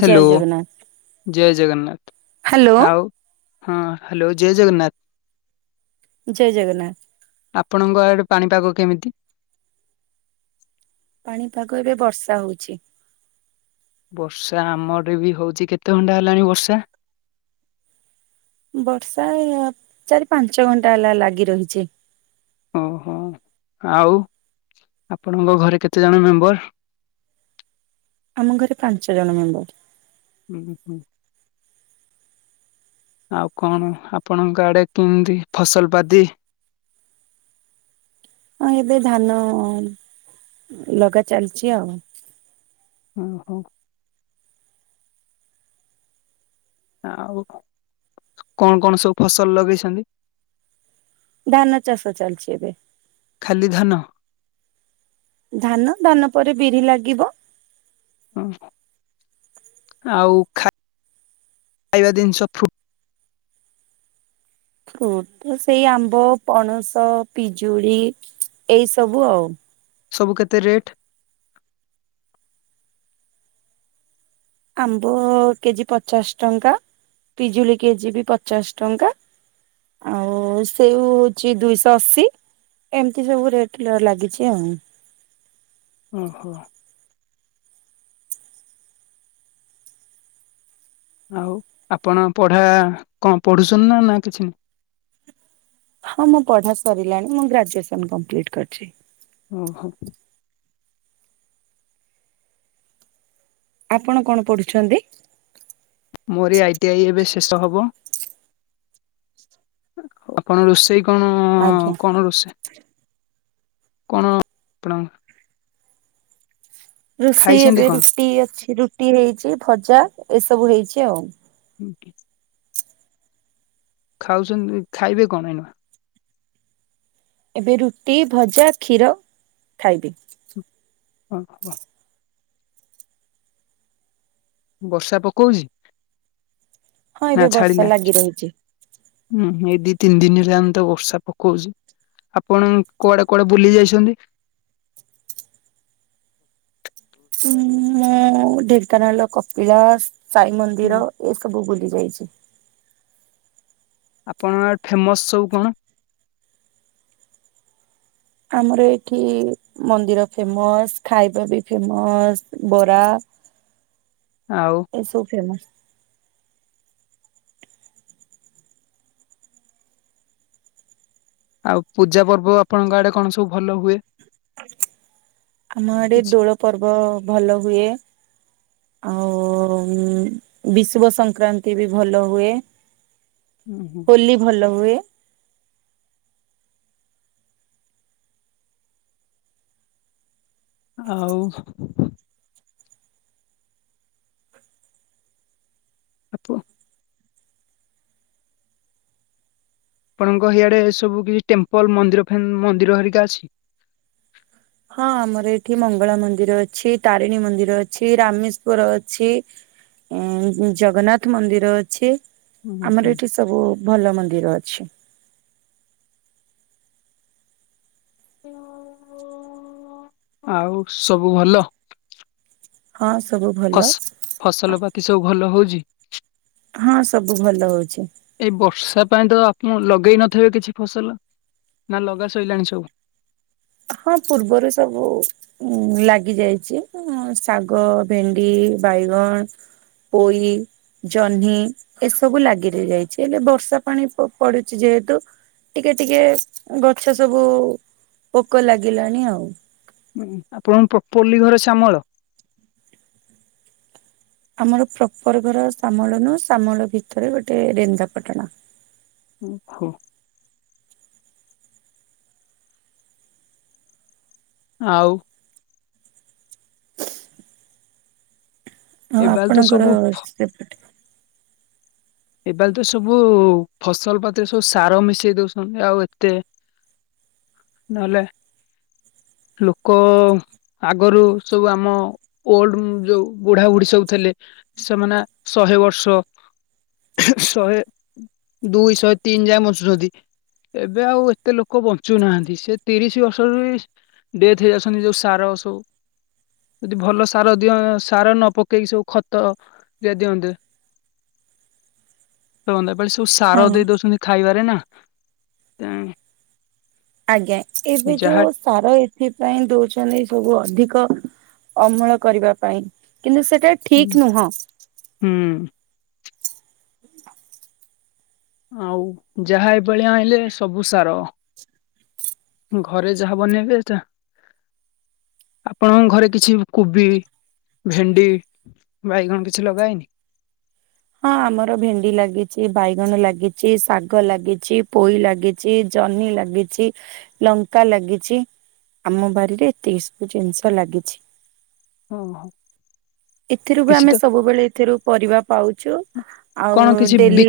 Hello ଜୟ ଜଗନ୍ନାଥ ଜୟ Jagannath hello. ଆଉ ହଁ ହ୍ୟାଲୋ ଜୟ ଜଗନ୍ନାଥ ଜୟ ଜଗନ୍ନାଥ ଆପଣଙ୍କ ଆଡେ ପାଣିପାଗ କେମିତି? ପାଣିପାଗ ଏବେ ବର୍ଷା ହଉଛି। ବର୍ଷା ଆମର ବି ହଉଛି କେତେ ଘଣ୍ଟା ହେଲାଣି ବର୍ଷା। ବର୍ଷା ଚାରି ପାଞ୍ଚ ଘଣ୍ଟା ହେଲା ଲାଗି ରହିଛି। ଓହୋ। ଆଉ ଆପଣଙ୍କ ଘରେ କେତେ ଜଣ ମେମ୍ବର? ଆମ ଘରେ ପାଞ୍ଚ ଜଣ ମେମ୍ବର। ହୁଁ ହୁଁ। ଆଉ କଣ ଆପଣଙ୍କ ଆଡେ କେମନ୍ତି ଫସଲ ବାଧି [inaudible] ହଁ ଏବେ ଧାନ ଲଗା ଚାଲିଛି ଆଉ। ଓହୋ। କଣ କଣ ସବୁ ଫସଲ ଲଗେଇଛନ୍ତି? ଧାନ ଚାଷ ଚାଲିଛି ଏବେ। ଖାଲି ଧାନ? ଧାନ, ଧାନ ପରେ ବିରି ଲାଗିବ। ହଁ। ଆଉ ଖା ଖାଇବା ଜିନିଷ ଫ୍ରୁ ଫ୍ରୁଟ ତ ସେଇ ଆମ୍ବ, ପଣସ, ପିଜୁଳି ଏଇ ସବୁ ଆଉ। ସବୁ କେତେ ରେଟ୍? ଆମ୍ବ କେଜି ପଚାଶ ଟଙ୍କା। ପିଜୁଳି କେଜି ବି ପଚାଶ ଟଙ୍କା। ଆଉ ସେଉ ହଉଛି ଦୁଇଶହ ଅଶୀ। ଏମିତି ସବୁ ରେଟ ଲାଗିଛି ଆଉ। ଓ ହୋ। ଆଉ ଆପଣଙ୍କ ପଢା, କଣ ପଢୁଛନ୍ତି ନା ନା କିଛି ନା ହଁ ମୋ ପଢା ସରିଲାଣି। ମୁଁ ଗ୍ରାଜୁଏସନ୍ କମ୍ପ୍ଲିଟ୍ କରିଚି। ଓ ହୋ। ଆପଣ କଣ ପଢୁଛନ୍ତି? ମୋରି ଆଇ ଟି ଆଇ ଏବେ ଶେଷ ହବ। ଆପଣ ରୋଷେଇ କଣ, ଆଜ୍ଞା। କଣ ରୋଷେଇ? କଣ ଆପଣଙ୍କର? ରୋଷେଇ ଖାଇଛନ୍ତି ଏବେ କଣ? ରୁଟି ଅଛି, ରୁଟି ହେଇଛି ଭଜା ଏସବୁ ହେଇଛି ଆଉ। [unintelligible] ଖାଉଛନ୍ତି, ଖାଇବେ କଣ ଏଇନା? ଏବେ ରୁଟି, ଭଜା, କ୍ଷୀର ଖାଇବି। ହଁ -ହ। ବର୍ଷା ପକଉଛି? ହଁ ଏବେ ବର୍ଷା ଲାଗି ରହିଛି। ଉଁ -ହୁଁ ଏଇ ଦି ତିନି ଦିନ ହେଲାଣି ତ ବର୍ଷା ପକଉଛି। ଆପଣ କୁଆଡେ କୁଆଡେ ବୁଲି ଯାଇଛନ୍ତି? [inaudible] ମୁଁ ଢେଙ୍କାନାଳର କପିଳାସ, ସାଇ ମନ୍ଦିର ଏ ସବୁ ବୁଲି ଯାଇଛି। ଆପଣଙ୍କ ଫେମସ ସବୁ କଣ? ଆମର ଏଠି ମନ୍ଦିର ଫେମସ, ଖାଇବା ବି ଫେମସ, ବରା ଆଉ ଏ ସବୁ ଫେମସ। ଆଉ ପୂଜା ପର୍ବ ଆପଣଙ୍କ ଆଡେ କଣ ସବୁ ଭଲ ହୁଏ? ଆମ ଆଡେ କିଛି? ଦୋଳ ପର୍ବ ଭଲ ହୁଏ। ଆଉ ବିଷୁବ ସଂକ୍ରାନ୍ତି ବି ଭଲ ହୁଏ। ହୋଲି ଭଲ ହୁଏ। ଆଉ ଆପ ଆପଣଙ୍କ ହେଆଡେ ସବୁ କିଛି, ଟେମ୍ପଲ ମନ୍ଦିର ଫ ମନ୍ଦିର ହେରିକା ଅଛି? ହଁ ଆମର ଏଠି ମଙ୍ଗଳା ମନ୍ଦିର ଅଛି, ତାରିଣୀ ମନ୍ଦିର ଅଛି, ରାମେଶ୍ଵର ଅଛି। ଇଁ ଜଗନ୍ନାଥ ମନ୍ଦିର ଅଛି। ହୁଁ ଆମର ହୁଁ ଏଠି ସବୁ ଭଲ ମନ୍ଦିର ଅଛି। ଆଉ ସବୁ ଭଲ? ହଁ ସବୁ ଭଲ। ଫସ ଫସଲ ବାକି ସବୁ ଭଲ ହଉଛି? ହଁ ସବୁ ଭଲ ହଉଛି ଏଇ ବର୍ଷା ପାଇଁ ତ [unintelligible] ଲଗେଇ ନଥିବ କିଛି ଫସଲ? ନା ଲଗା ସଇଲାଣି ସବୁ। ହଁ ପୂର୍ବରୁ ସବୁ ଲାଗି ଯାଇଛି ଶାଗ, ଭେଣ୍ଡି ବାଇଗଣ, ପୋଇ ଜହ୍ନି ଏସବୁ ଲାଗିରହି ଯାଇଛି ହେଲେ ବର୍ଷା ପାଣି ପଡୁଛି ଯେହେତୁ ଟିକେ ଟିକେ ଗଛ ସବୁ ପୋକ ଲାଗିଲାଣି ଆଉ। ହୁଁ ଆପଣଙ୍କ ପ୍ରପଲି ଘର ଶ୍ୟାମଳ। ଆମର ପ୍ରପର ଘର ସାମଳ ନୁହଁ ସାମଳ ଭିତରେ ଗୋଟେ ରେନ୍ଦା ପାଟଣା। ଓ ହୋ। ଆଉ। ଆଉ ଏବାଲ ତ ଆପଣଙ୍କର ସବୁ ସେପଟେ। ଏପାଳି ତ ସବୁ ଫସଲ ପାତିରେ ସବୁ ସାର ମିଶେଇ ଦଉଛନ୍ତି ଆଉ ଏତେ ହ ନହେଲେ ଲୋକ ଅ ଆଗରୁ ସବୁ ଆମ ଓଲଡ ଯୋଉ ବୁଢା ବୁଢୀ ସବୁ ଥେଲେ ସେମାନେ ସ ସହେ ବର୍ଷ। [inaudible] ଶହେ ଦୁଇ ଶହେ ତିନି ଯାଏ ବଚୁସନ୍ତି। ଏବେ ଆଉ ଏତେ ଲୋକ ବଞ୍ଚୁନାହାନ୍ତି ସେ ତିରିଶ ବର୍ଷରୁ ବି। ଡେଥ୍ ହେଇଯାଉଛନ୍ତି ଯୋଉ ସାର ସବୁ। ଯଦି ଭଲ ସାର ଦିଅ ସାର ନ ପକେଇକି ସବୁ ଖତ ଦଆ ଦିଅନ୍ତେ। ତଏପାଳି ସବୁ ସାର ହଁ। ଦେଇ ଦଉସନ୍ତି ଖାଇବାରେ ନା। ହ [inaudible] ଆଜ୍ଞା ଏବେ ଯୋଉ ସାର ଏଥିପାଇଁ ଦଉଛନ୍ତି ସବୁ ଅଧିକ। ଅମଳ କରିବା ପାଇଁ କିନ୍ତୁ ସେଟା ଠିକ ନୁହଁ। ହୁଁ ଆଉ ଯାହା ଏପାଳି ଆଇଁଲେ ସବୁ ସାର। ଘରେ ଯାହା ବନେଇବେ ଏଟା ଆପଣଙ୍କ ଘରେ କିଛି କୋବି ଭେଣ୍ଡି ବାଇଗଣ କିଛି ଲଗାହେଇନି? ହଁ ଆମର ଭେଣ୍ଡି ଲାଗିଚି ବାଇଗଣ ଲାଗିଚି ଶାଗ ଲାଗିଚି ପୋଇ ଲାଗିଚି ଜ ଜହ୍ନି ଲାଗିଚି ଲଙ୍କା ଲାଗିଚି। ଆମ ବାରିରେ ଏତିକି ସବୁ ଜିନିଷ ଲାଗିଛି। ଓହୋ ଏଥିରୁ ବି କିଛି ଆମେ ତ ସବୁବେଳେ ଏଥିରୁ ପରିବା ପାଉ। ଚୁ ଆଉ କଣ ଡେଲି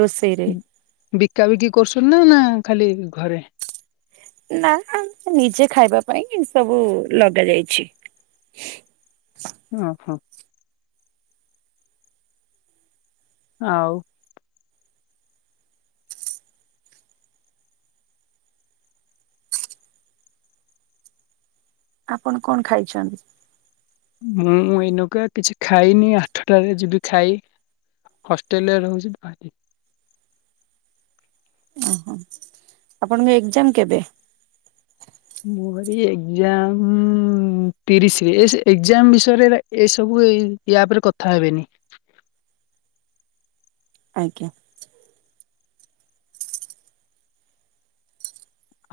ରୋଷେଇରେ। ବିକାବିକି କରୁସନି ନା ନା ଖାଲି ଘରେ। ନା ନିଜେ ଖାଇବା ପାଇଁ ସବୁ ଲଗା ଯାଇଛି। ହ ଅ ହ। ଆଉ। ଆପଣ କଣ ଖାଇଛନ୍ତି? ମୁଁ ଏଇନୁକା କିଛି ଖାଇନି ଆଠଟାରେ ଯିବି ଖାଇ। ହଷ୍ଟେଲରେ ରହୁଛି ବା ଅ ହୋ ଆପଣଙ୍କ ଏକ୍ଜାମ କେବେ? ଏଜାମ ତିରିଶରେ ଏ ଏକ୍ଜାମ ବିଷୟରେଏରା ଏସବୁ ଏ ୟା ତାପରେ କଥା ହେବେନି। ଆଜ୍ଞା।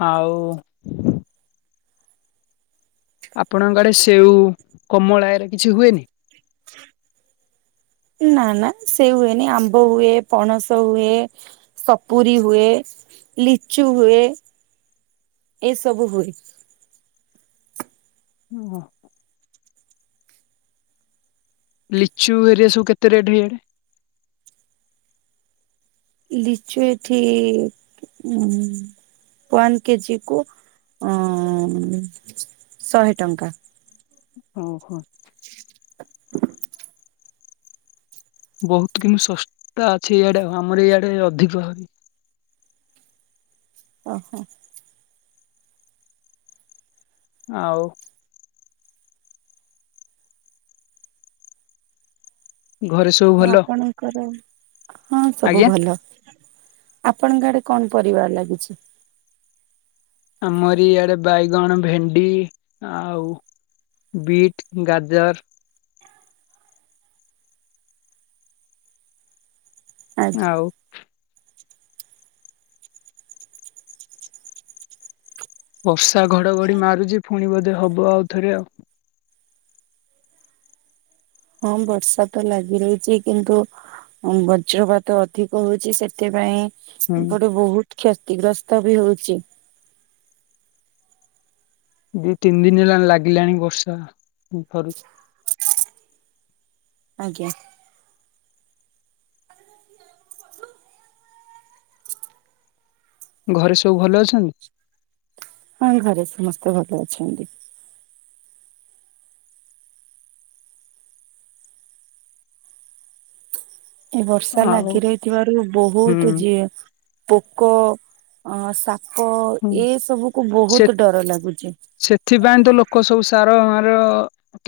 ଆଉ। ଆପଣଙ୍କ ଆଡେ ସେଉ କମଳା ଏରା କିଛି ହୁଏନି। ନା ନା ସେଉ ହୁଏନି ଆମ୍ବ ହୁଏ ପଣସ ହୁଏ ସପୁରୀ ହୁଏ। ଲିଚୁ ହୁଏ ଏସବୁ ହୁଏ। ଓ ହୋ। ଲିଚୁ ଏରିଆ ସବୁ କେତେ ରେଟ ହିଆଡେ। ଲିଚୁ ଏଠି ଉଁ ୱାନ୍ କେଜିକୁ ଅ ଶହେ ଟଙ୍କା। ଓ ହୋ। ବହୁତ କିନ୍ତୁ ଶସ୍ତା ଅଛି ଇଆଡେ, ଆମର ଇଆଡେ ଅଧିକ ହଇ। ଓ ହୋ। ଆଉ ଘରେ ସବୁ ଆଉ ଭଲ ଆପଣଙ୍କର କଣ ସବୁ ଆଜ୍ଞା ଭଲ? ଆପଣଙ୍କ ଆଡେ କଣ ପରିବା ଲାଗିଛି? ଆମରି ଇଆଡେ ବାଇଗଣ, ଭେଣ୍ଡି ଆଉ ବିଟ୍, ଗାଜର ଆଜ୍ଞା ଆଉ ବର୍ଷା ଘଡଘଡି ମାରୁଛି, ପୁଣି ବୋଧେ ହବ ଆଉଥରେ ଆଉ। ହଁ ବର୍ଷା ତ ଲାଗି ରହିଛି, କିନ୍ତୁ ବଜ୍ରପାତ ଅଧିକ ହଉଛି, ସେଥିପାଇଁ ହୁଁ। ଏପଟେ ବହୁତ କ୍ଷତିଗ୍ରସ୍ତ ବି ହଉଛି। ଦି ତିନି ଦିନ ହେଲାଣି ଲାଗିଲାଣି ବର୍ଷା। [unintelligible] ଆଜ୍ଞା। ଘରେ ସବୁ ଭଲ ଅଛନ୍ତି? ହଁ ଘରେ ସମସ୍ତେ ଭଲ ଅଛନ୍ତି। ଏ ବର୍ଷା ଆଉ ଲାଗି ରହିଥିବାରୁ ବହୁତ ହୁଁ ଜୀ ପୋକ, ସା ପ ଏ ସବୁକୁ ସେ ବହୁତ ଡର ଲାଗୁଚି। ଆ ଆମର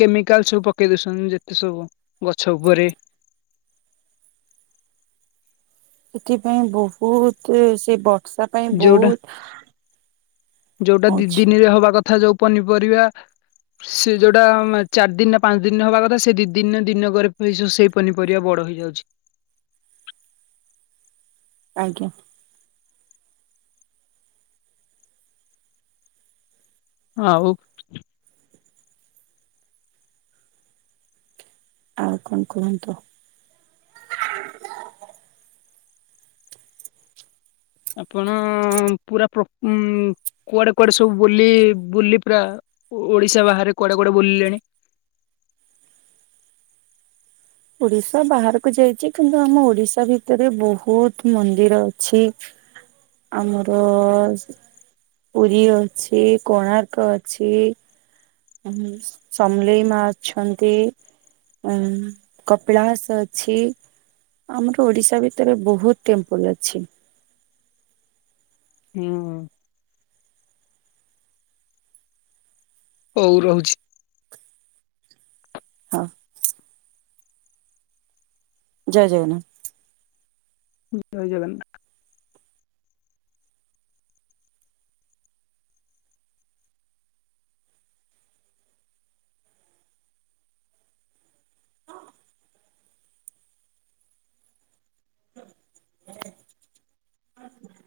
କେମିକାଲ ସବୁ ପକେଇ ଦଉଛନ୍ତି, ଯେତେ ସବୁ ଗଛ ଉପରେ। [inaudible] ସେଥିପାଇଁ ବହୁତ, ସେ ବର୍ଷା ପାଇଁ ଯୋଉଟା ବହୁତ ଯୋଉଟା ଦି ହଉଛି ଦିନିରେ ହବା କଥା, ଯୋଉ ପନିପରିବା ସେ ଯୋଉଟା ଚାରି ଦିନ ନା ପାଞ୍ଚ ଦିନରେ ହବା କଥା, ସେ ଦି ଦିନ ଦିନକରେ ସେଇ ପନିପରିବା ବଢ ରହିଯାଉଛି। ଆଜ୍ଞା। ଆଉ। ଆଉ କଣ କୁହନ୍ତୁ? ଆପଣ ପୁରା ପ୍ରୋ ଉଁ କୁଆଡେ କୁଆଡେ ସବୁ ବୁଲି ବୁଲି ପ୍ରା ଓଡିଶା ବାହାରେ କୁଆଡେ କୁଆଡେ ବୁଲିଲେଣି? [inaudible] ଓଡିଶା ବାହାରକୁ ଯାଇଛି, କିନ୍ତୁ ଆମ ଓଡିଶା ଭିତରେ ବହୁତ ମନ୍ଦିର ଅଛି। ଆମର ପୁରୀ ଅଛି, କୋଣାର୍କ ଅଛି ସମଲେଇ ମା ଅଛନ୍ତି। ହଁ କପିଳାସ ଅଛି। ଆମର ଓଡିଶା ଭିତରେ ବହୁତ ଟେମ୍ପଲ ଅଛି। ହୁଁ। ହଉ ରହୁଛି। ହଉ। ଜୟ ଜଗନ୍ନାଥ। ଜୟ ଜଗନ୍ନାଥ।